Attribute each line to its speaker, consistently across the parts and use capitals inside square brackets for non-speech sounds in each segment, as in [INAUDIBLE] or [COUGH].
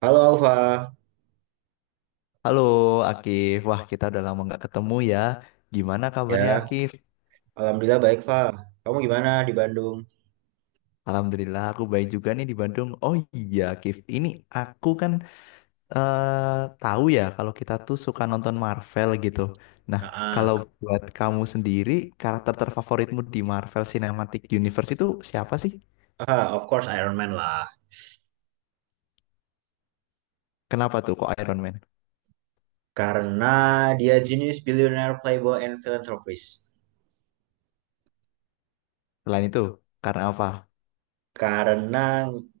Speaker 1: Halo Alfa,
Speaker 2: Halo Akif, wah kita udah lama nggak ketemu ya. Gimana kabarnya
Speaker 1: ya
Speaker 2: Akif?
Speaker 1: Alhamdulillah baik Fa. Kamu gimana di Bandung?
Speaker 2: Alhamdulillah aku baik juga nih di Bandung. Oh iya Akif, ini aku kan tahu ya kalau kita tuh suka nonton Marvel gitu. Nah,
Speaker 1: Ah,
Speaker 2: kalau
Speaker 1: ah.
Speaker 2: buat kamu sendiri karakter terfavoritmu di Marvel Cinematic Universe itu siapa sih?
Speaker 1: Ah, of course Iron Man lah.
Speaker 2: Kenapa tuh kok Iron Man?
Speaker 1: Karena dia genius, billionaire, playboy, and philanthropist.
Speaker 2: Selain itu karena apa?
Speaker 1: Karena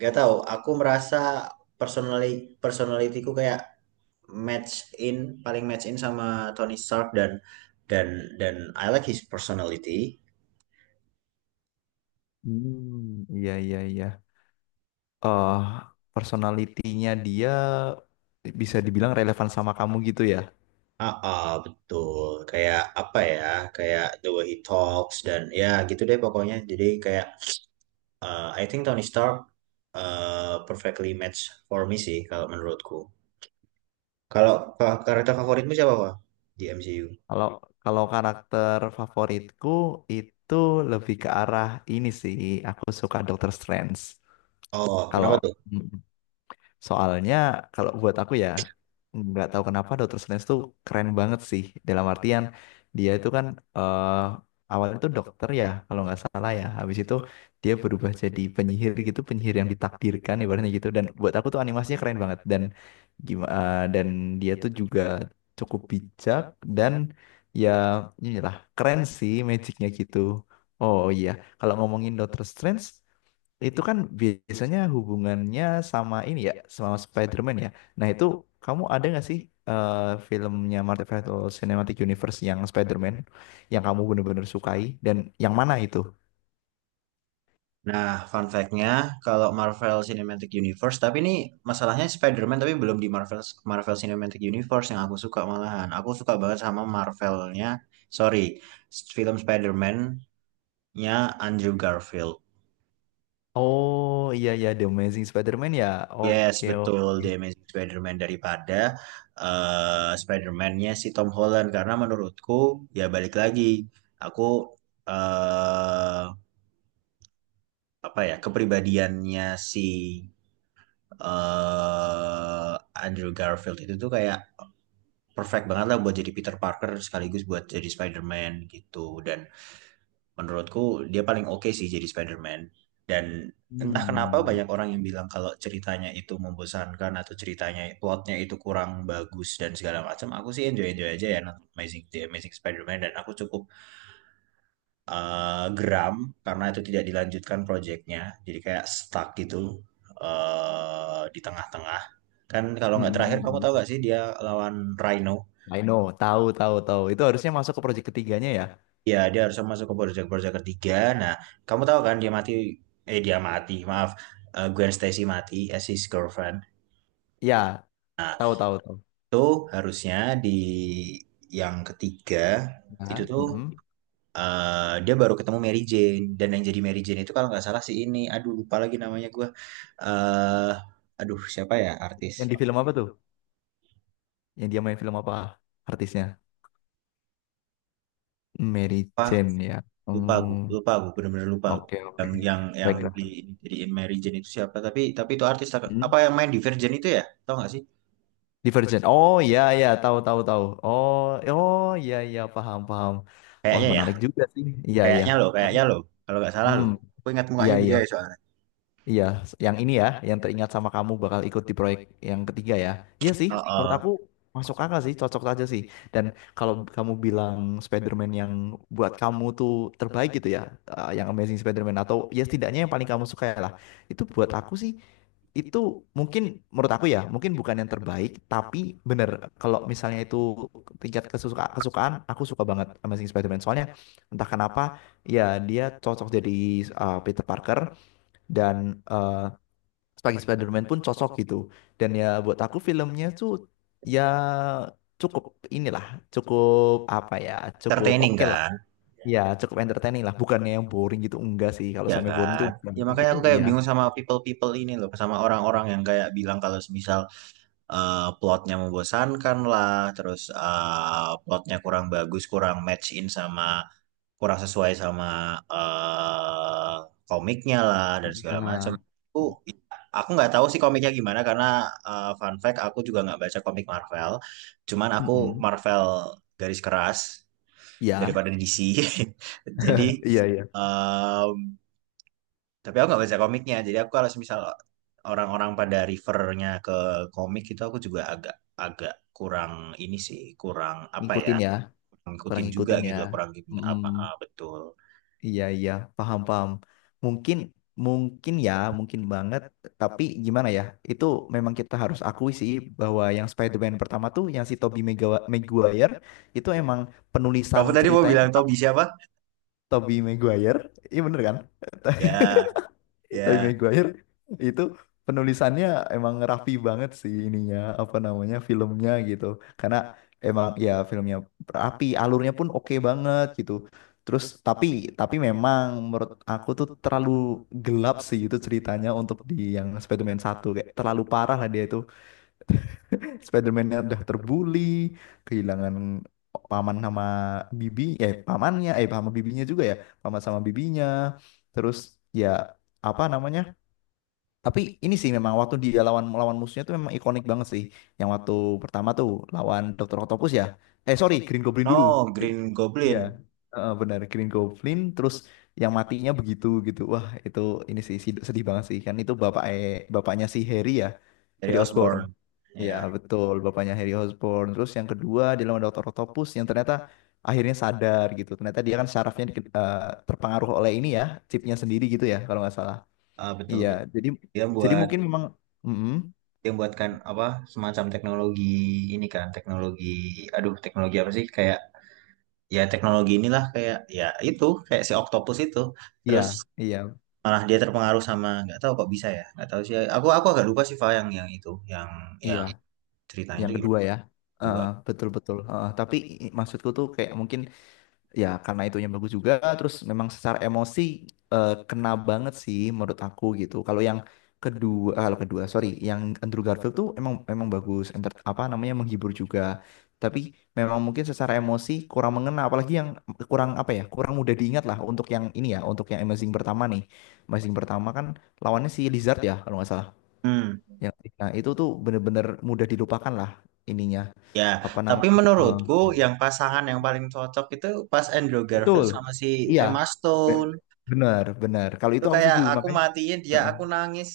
Speaker 1: gak tahu, aku merasa personally personalityku kayak match in, paling match in sama Tony Stark dan dan I like his personality.
Speaker 2: Hmm, iya iya iya. Eh Personalitinya dia bisa dibilang relevan sama kamu gitu ya.
Speaker 1: Ah, ah, betul. Kayak apa ya? Kayak the way he talks dan ya gitu deh pokoknya. Jadi kayak I think Tony Stark perfectly match for me sih kalau menurutku. Kalau karakter favoritmu siapa, Pak? Di MCU.
Speaker 2: Kalau kalau karakter favoritku itu lebih ke arah ini sih. Aku suka Doctor Strange.
Speaker 1: Oh, kenapa
Speaker 2: Kalau
Speaker 1: tuh?
Speaker 2: Soalnya kalau buat aku ya nggak tahu kenapa Dr. Strange tuh keren banget sih, dalam artian dia itu kan eh, awalnya tuh dokter ya kalau nggak salah ya, habis itu dia berubah jadi penyihir gitu, penyihir yang ditakdirkan ibaratnya gitu. Dan buat aku tuh animasinya keren banget, dan gimana, dan dia tuh juga cukup bijak, dan ya, inilah, keren sih magicnya gitu. Oh iya, kalau ngomongin Doctor Strange itu kan biasanya hubungannya sama ini ya, sama Spider-Man ya. Nah itu, kamu ada nggak sih eh, filmnya Marvel Cinematic Universe yang Spider-Man yang kamu bener-bener sukai, dan yang mana itu?
Speaker 1: Nah, fun fact-nya, kalau Marvel Cinematic Universe, tapi ini masalahnya Spider-Man tapi belum di Marvel Marvel Cinematic Universe yang aku suka malahan. Aku suka banget sama Marvel-nya, sorry, film Spider-Man-nya Andrew Garfield.
Speaker 2: Oh iya iya, The Amazing Spider-Man ya.
Speaker 1: Yes,
Speaker 2: Oke
Speaker 1: betul
Speaker 2: oke.
Speaker 1: The Amazing Spider-Man daripada Spider-Man-nya si Tom Holland karena menurutku ya balik lagi aku eh apa ya kepribadiannya si eh Andrew Garfield itu tuh kayak perfect banget lah buat jadi Peter Parker sekaligus buat jadi Spider-Man gitu dan menurutku dia paling oke sih jadi Spider-Man. Dan entah kenapa
Speaker 2: Hmm.
Speaker 1: banyak orang yang bilang kalau ceritanya itu membosankan atau ceritanya plotnya itu kurang bagus dan segala macam. Aku sih enjoy-enjoy aja ya nonton The Amazing Spider-Man dan aku cukup geram karena itu tidak dilanjutkan proyeknya. Jadi kayak stuck gitu di tengah-tengah. Kan kalau nggak terakhir kamu tahu
Speaker 2: Mm-mm.
Speaker 1: nggak sih dia lawan Rhino.
Speaker 2: I know, tahu tahu tahu. Itu harusnya masuk ke proyek ketiganya ya.
Speaker 1: Ya dia harus masuk ke Bojack Bojack ketiga. Nah, kamu tahu kan dia mati, eh dia mati, maaf, eh, Gwen Stacy mati as his girlfriend.
Speaker 2: Ya, tahu tahu tahu.
Speaker 1: Itu harusnya di yang ketiga itu
Speaker 2: Ya.
Speaker 1: tuh
Speaker 2: Mm-mm.
Speaker 1: dia baru ketemu Mary Jane dan yang jadi Mary Jane itu kalau nggak salah si ini, aduh lupa lagi namanya gue eh aduh siapa ya artis?
Speaker 2: Yang di film apa tuh? Yang dia main film apa artisnya? Mary
Speaker 1: Apa?
Speaker 2: Jane ya. Hmm,
Speaker 1: Lupa aku, bener-bener lupa aku.
Speaker 2: oke oke.
Speaker 1: Yang di
Speaker 2: Baiklah.
Speaker 1: jadiin Mary Jane itu siapa? Tapi itu artis apa yang main di Virgin itu ya? Tau nggak sih?
Speaker 2: Divergent. Oh iya iya, tahu tahu tahu. Oh oh, iya iya, paham paham. Wah,
Speaker 1: Kayaknya ya.
Speaker 2: menarik juga sih. Iya iya.
Speaker 1: Kayaknya loh,
Speaker 2: Tapi
Speaker 1: kayaknya loh. Kalau nggak salah
Speaker 2: hmm
Speaker 1: loh. Aku ingat
Speaker 2: iya
Speaker 1: mukanya dia
Speaker 2: iya.
Speaker 1: ya soalnya.
Speaker 2: Iya, yang ini ya, yang teringat sama kamu bakal ikut di proyek yang ketiga ya. Iya sih,
Speaker 1: Oh,
Speaker 2: menurut
Speaker 1: oh.
Speaker 2: aku masuk akal sih, cocok aja sih. Dan kalau kamu bilang Spider-Man yang buat kamu tuh terbaik gitu ya, yang Amazing Spider-Man, atau ya, setidaknya yang paling kamu suka ya lah. Itu buat aku sih, itu mungkin, menurut aku ya, mungkin bukan yang terbaik, tapi bener kalau misalnya itu tingkat kesukaan, aku suka banget Amazing Spider-Man. Soalnya entah kenapa ya dia cocok jadi Peter Parker, dan eh sebagai Spider-Man pun cocok gitu. Dan ya buat aku filmnya tuh ya cukup inilah, cukup apa ya, cukup
Speaker 1: Entertaining
Speaker 2: oke lah.
Speaker 1: kan?
Speaker 2: Iya cukup entertaining lah, bukannya yang boring gitu. Enggak sih, kalau
Speaker 1: Ya
Speaker 2: sampai boring
Speaker 1: kan?
Speaker 2: tuh
Speaker 1: Ya
Speaker 2: enggak
Speaker 1: makanya
Speaker 2: gitu.
Speaker 1: aku kayak
Speaker 2: Iya
Speaker 1: bingung sama people-people ini loh. Sama orang-orang yang kayak bilang kalau semisal plotnya membosankan lah. Terus plotnya kurang bagus, kurang match in sama kurang sesuai sama eh, komiknya lah dan segala macam.
Speaker 2: iya.
Speaker 1: Aku aku nggak tahu sih komiknya gimana karena fun fact aku juga nggak baca komik Marvel. Cuman aku
Speaker 2: mm
Speaker 1: Marvel garis keras
Speaker 2: Ya
Speaker 1: daripada DC. [LAUGHS] Jadi
Speaker 2: iya iya,
Speaker 1: em, tapi aku nggak baca komiknya. Jadi aku kalau misal orang-orang pada refernya ke komik itu aku juga agak agak kurang ini sih, kurang apa ya?
Speaker 2: ngikutin ya,
Speaker 1: Kurang
Speaker 2: kurang
Speaker 1: ngikutin juga
Speaker 2: ngikutin ya.
Speaker 1: gitu loh, kurang gini apa ah,
Speaker 2: Mm.
Speaker 1: betul.
Speaker 2: Iya, iya, paham, paham. Mungkin, mungkin ya, mungkin banget. Tapi gimana ya, itu memang kita harus akui sih, bahwa yang Spider-Man pertama tuh, yang si Tobey Maguire, itu emang penulisan
Speaker 1: Kamu tadi mau
Speaker 2: ceritanya tuh
Speaker 1: bilang Toby siapa?
Speaker 2: Tobey Maguire. Iya bener kan?
Speaker 1: Ya,
Speaker 2: Tapi
Speaker 1: ya.
Speaker 2: Maguire itu penulisannya emang rapi banget sih, ininya apa namanya, filmnya gitu. Karena emang ya filmnya rapi, alurnya pun oke banget gitu. Terus tapi memang menurut aku tuh terlalu gelap sih itu ceritanya, untuk di yang Spider-Man 1 kayak terlalu parah lah dia itu. Spider-Man-nya udah terbully, kehilangan paman sama bibi, pamannya sama bibinya juga ya, paman sama bibinya. Terus ya, apa namanya, tapi ini sih memang waktu dia melawan musuhnya tuh memang ikonik banget sih. Yang waktu pertama tuh lawan Dokter Octopus ya. Eh sorry, Green Goblin dulu.
Speaker 1: No,
Speaker 2: Gr-
Speaker 1: Green
Speaker 2: Iya,
Speaker 1: Goblin
Speaker 2: heeh, benar Green Goblin. Terus yang matinya begitu gitu. Wah, itu ini sih sedih banget sih. Kan itu bapaknya si Harry ya,
Speaker 1: dari
Speaker 2: Harry Osborn.
Speaker 1: Osborn.
Speaker 2: Iya
Speaker 1: Ya,
Speaker 2: betul, bapaknya Harry Osborn. Terus yang kedua dia lawan Dokter Octopus yang ternyata akhirnya sadar gitu. Ternyata dia kan syarafnya terpengaruh oleh ini ya, chipnya sendiri gitu ya kalau nggak salah.
Speaker 1: ah, betul
Speaker 2: Iya,
Speaker 1: betul.
Speaker 2: jadi
Speaker 1: Dia
Speaker 2: jadi
Speaker 1: buat
Speaker 2: mungkin memang, mm-mm,
Speaker 1: Dia buatkan apa semacam teknologi ini kan, teknologi aduh teknologi apa sih kayak ya teknologi inilah kayak ya itu kayak si Octopus itu.
Speaker 2: iya,
Speaker 1: Terus
Speaker 2: iya,
Speaker 1: malah dia terpengaruh sama nggak tahu kok bisa ya nggak tahu sih aku agak lupa sih Fa yang itu yang
Speaker 2: iya,
Speaker 1: yang ceritanya
Speaker 2: yang
Speaker 1: itu gimana
Speaker 2: kedua ya.
Speaker 1: lupa.
Speaker 2: Heeh, betul betul. Heeh, tapi maksudku tuh kayak mungkin ya, karena itunya bagus juga, terus memang secara emosi kena banget sih menurut aku gitu kalau yang kedua. Kalau kedua sorry, yang Andrew Garfield tuh emang emang bagus, apa namanya, menghibur juga. Tapi memang mungkin secara emosi kurang mengena, apalagi yang kurang apa ya, kurang mudah diingat lah untuk yang ini ya, untuk yang Amazing pertama nih. Amazing pertama kan lawannya si Lizard ya kalau nggak salah,
Speaker 1: Hmm.
Speaker 2: yang nah itu tuh bener-bener mudah dilupakan lah ininya,
Speaker 1: Ya,
Speaker 2: apa
Speaker 1: tapi
Speaker 2: namanya,
Speaker 1: menurutku
Speaker 2: eh,
Speaker 1: yang pasangan yang paling cocok itu pas Andrew Garfield
Speaker 2: betul.
Speaker 1: sama si
Speaker 2: Iya,
Speaker 1: Emma
Speaker 2: be-
Speaker 1: Stone.
Speaker 2: benar, benar. Kalau
Speaker 1: Itu
Speaker 2: itu aku
Speaker 1: kayak
Speaker 2: setuju,
Speaker 1: aku
Speaker 2: makanya.
Speaker 1: matiin dia,
Speaker 2: Heeh.
Speaker 1: aku nangis.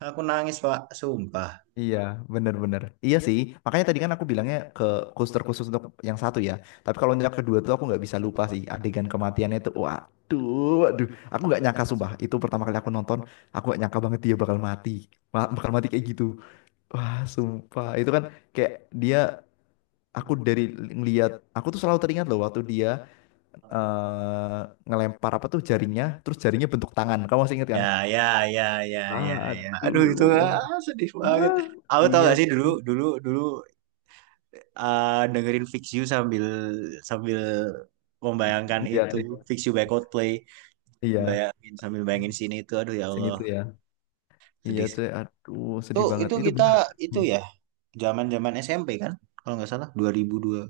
Speaker 1: Aku nangis, Pak. Sumpah.
Speaker 2: Iya, benar-benar. Iya sih, makanya tadi kan aku bilangnya ke khusus, terkhusus untuk yang satu ya. Tapi kalau yang kedua tuh aku nggak bisa lupa sih adegan kematiannya itu. Waduh, waduh. Aku nggak nyangka sumpah. Itu pertama kali aku nonton, aku nggak nyangka banget dia bakal mati, bakal mati kayak gitu. Wah, sumpah. Itu kan kayak dia. Aku dari ngeliat, aku tuh selalu teringat loh waktu dia eh, ngelempar apa tuh jaringnya, terus jaringnya bentuk tangan. Kamu masih ingat
Speaker 1: Ya,
Speaker 2: kan?
Speaker 1: ya, ya, ya, ya, ya. Aduh, itu
Speaker 2: Aduh.
Speaker 1: ah, sedih
Speaker 2: Ya,
Speaker 1: banget. Aku tau
Speaker 2: iya,
Speaker 1: gak sih dulu, dulu, dulu ah, dengerin Fix You sambil sambil membayangkan
Speaker 2: lihat
Speaker 1: itu.
Speaker 2: lihat itu.
Speaker 1: Fix You by Coldplay.
Speaker 2: Iya,
Speaker 1: Bayangin sambil bayangin sini itu. Aduh, ya
Speaker 2: sini
Speaker 1: Allah.
Speaker 2: tuh ya. Iya,
Speaker 1: Sedih.
Speaker 2: cuy. Aduh, sedih banget.
Speaker 1: Itu
Speaker 2: Itu
Speaker 1: kita,
Speaker 2: bener.
Speaker 1: itu
Speaker 2: Hmm.
Speaker 1: ya. Zaman-zaman SMP kan? Kalau nggak salah 2002.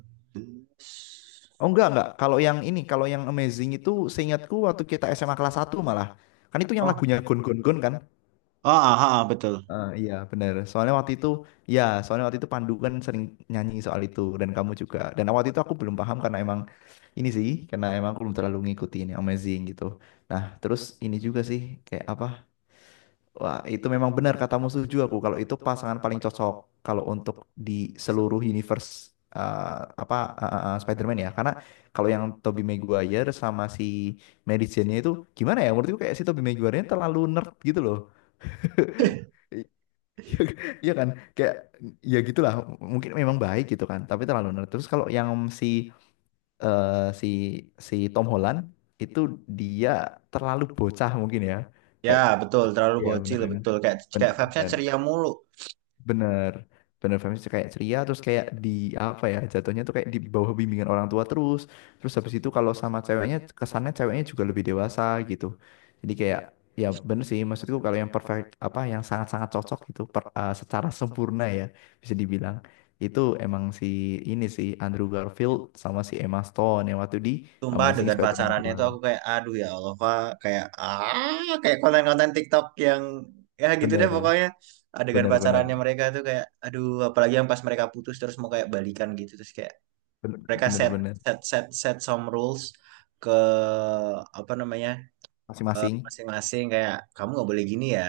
Speaker 2: Oh enggak, enggak. Kalau yang ini, kalau yang amazing itu, seingatku waktu kita SMA kelas satu malah. Kan itu yang
Speaker 1: Oh,
Speaker 2: lagunya Gon Gon Gon kan?
Speaker 1: oh, aha, betul.
Speaker 2: Eh, iya, bener. Soalnya waktu itu, ya, soalnya waktu itu Pandu kan sering nyanyi soal itu dan kamu juga. Dan waktu itu aku belum paham karena emang ini sih, karena emang aku belum terlalu ngikutin yang amazing gitu. Nah, terus ini juga sih kayak apa? Wah, itu memang benar katamu, setuju aku. Kalau itu pasangan paling cocok kalau untuk di seluruh universe, uh, apa, Spider-Man ya. Karena kalau yang Tobey Maguire sama si Mary Jane-nya itu gimana ya? Menurutku kayak si Tobey Maguire-nya terlalu nerd gitu loh.
Speaker 1: [LAUGHS]
Speaker 2: I- [LAUGHS] Iya kan? Kayak ya gitulah. Mungkin memang baik gitu kan, tapi terlalu nerd. Terus kalau yang si eh, si si Tom Holland itu dia terlalu bocah mungkin ya.
Speaker 1: Ya,
Speaker 2: Kayak,
Speaker 1: betul, terlalu
Speaker 2: ya benar
Speaker 1: bocil,
Speaker 2: kan?
Speaker 1: betul. Kayak kayak Febsnya
Speaker 2: Benar.
Speaker 1: ceria mulu.
Speaker 2: Bener bener feminis, kayak ceria terus, kayak di apa ya, jatuhnya tuh kayak di bawah bimbingan orang tua, terus terus habis itu kalau sama ceweknya, kesannya ceweknya juga lebih dewasa gitu, jadi kayak, ya bener sih, maksudku kalau yang perfect apa, yang sangat-sangat cocok gitu, secara sempurna ya, bisa dibilang itu emang si ini sih, Andrew Garfield sama si Emma Stone yang waktu di
Speaker 1: Sumpah
Speaker 2: Amazing
Speaker 1: dengan
Speaker 2: Spider-Man
Speaker 1: pacarannya
Speaker 2: 2.
Speaker 1: tuh aku kayak aduh ya Allah, Fa. Kayak ah kayak konten-konten TikTok yang ya gitu deh
Speaker 2: Bener
Speaker 1: pokoknya. Adegan
Speaker 2: bener
Speaker 1: pacarannya
Speaker 2: bener
Speaker 1: mereka tuh kayak aduh, apalagi yang pas mereka putus terus mau kayak balikan gitu terus kayak
Speaker 2: bener
Speaker 1: mereka
Speaker 2: bener
Speaker 1: set
Speaker 2: bener.
Speaker 1: set set set some rules ke apa namanya
Speaker 2: Masing-masing.
Speaker 1: masing-masing kayak kamu nggak boleh gini ya.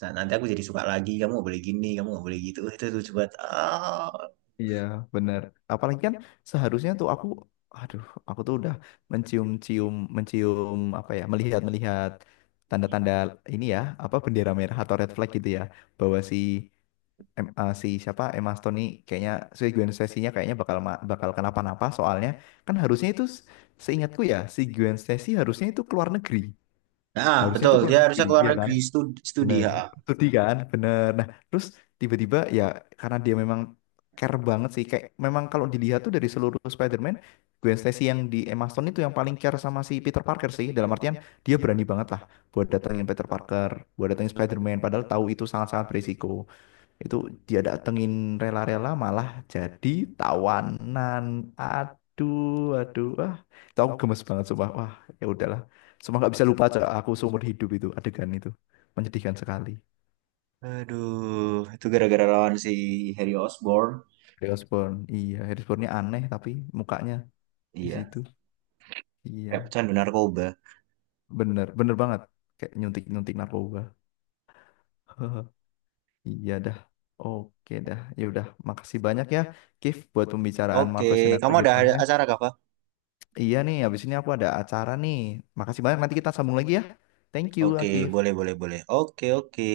Speaker 1: Nah, nanti aku jadi suka lagi kamu nggak boleh gini kamu nggak boleh gitu. Itu lucu banget ah.
Speaker 2: Iya, benar. Apalagi kan seharusnya tuh aku, aduh, aku tuh udah mencium-cium, mencium apa ya, melihat-melihat tanda-tanda ini ya, apa bendera merah atau red flag gitu ya, bahwa si si siapa, Emma Stone nih kayaknya, si Gwen Stacy-nya kayaknya bakal bakal kenapa-napa soalnya. Kan harusnya itu seingatku ya si Gwen Stacy harusnya itu keluar negeri,
Speaker 1: Nah
Speaker 2: harusnya
Speaker 1: betul
Speaker 2: itu
Speaker 1: dia
Speaker 2: keluar negeri,
Speaker 1: harusnya keluar
Speaker 2: iya kan?
Speaker 1: negeri studi, studi
Speaker 2: Bener.
Speaker 1: ha
Speaker 2: Studi kan, bener. Nah, terus tiba-tiba ya karena dia memang care banget sih. Kayak memang kalau dilihat tuh dari seluruh Spider-Man, Gwen Stacy yang di Emma Stone itu yang paling care sama si Peter Parker sih. Dalam artian dia berani banget lah buat datengin Peter Parker, buat datengin Spider-Man. Padahal tahu itu sangat-sangat berisiko, itu dia datengin, rela-rela malah jadi tawanan. Aduh, aduh, ah, itu aku gemes banget sumpah. Wah, ya udahlah, sumpah nggak bisa lupa, Cak. Aku seumur hidup itu adegan itu menyedihkan sekali.
Speaker 1: aduh itu gara-gara lawan si Harry Osborn
Speaker 2: Harrison, iya Harrison, aneh tapi mukanya di
Speaker 1: iya
Speaker 2: situ,
Speaker 1: kayak
Speaker 2: iya,
Speaker 1: pecandu narkoba.
Speaker 2: bener bener banget, kayak nyuntik nyuntik narkoba. [LAUGHS] Iya dah, oke dah, ya udah, makasih banyak ya Kif, buat pembicaraan
Speaker 1: Oke
Speaker 2: Marvel
Speaker 1: kamu
Speaker 2: Cinematic
Speaker 1: ada
Speaker 2: Universe.
Speaker 1: acara kah Pak?
Speaker 2: Iya nih, habis ini aku ada acara nih. Makasih banyak, nanti kita sambung lagi ya. Thank you,
Speaker 1: Oke
Speaker 2: Akif.
Speaker 1: boleh boleh boleh oke oke.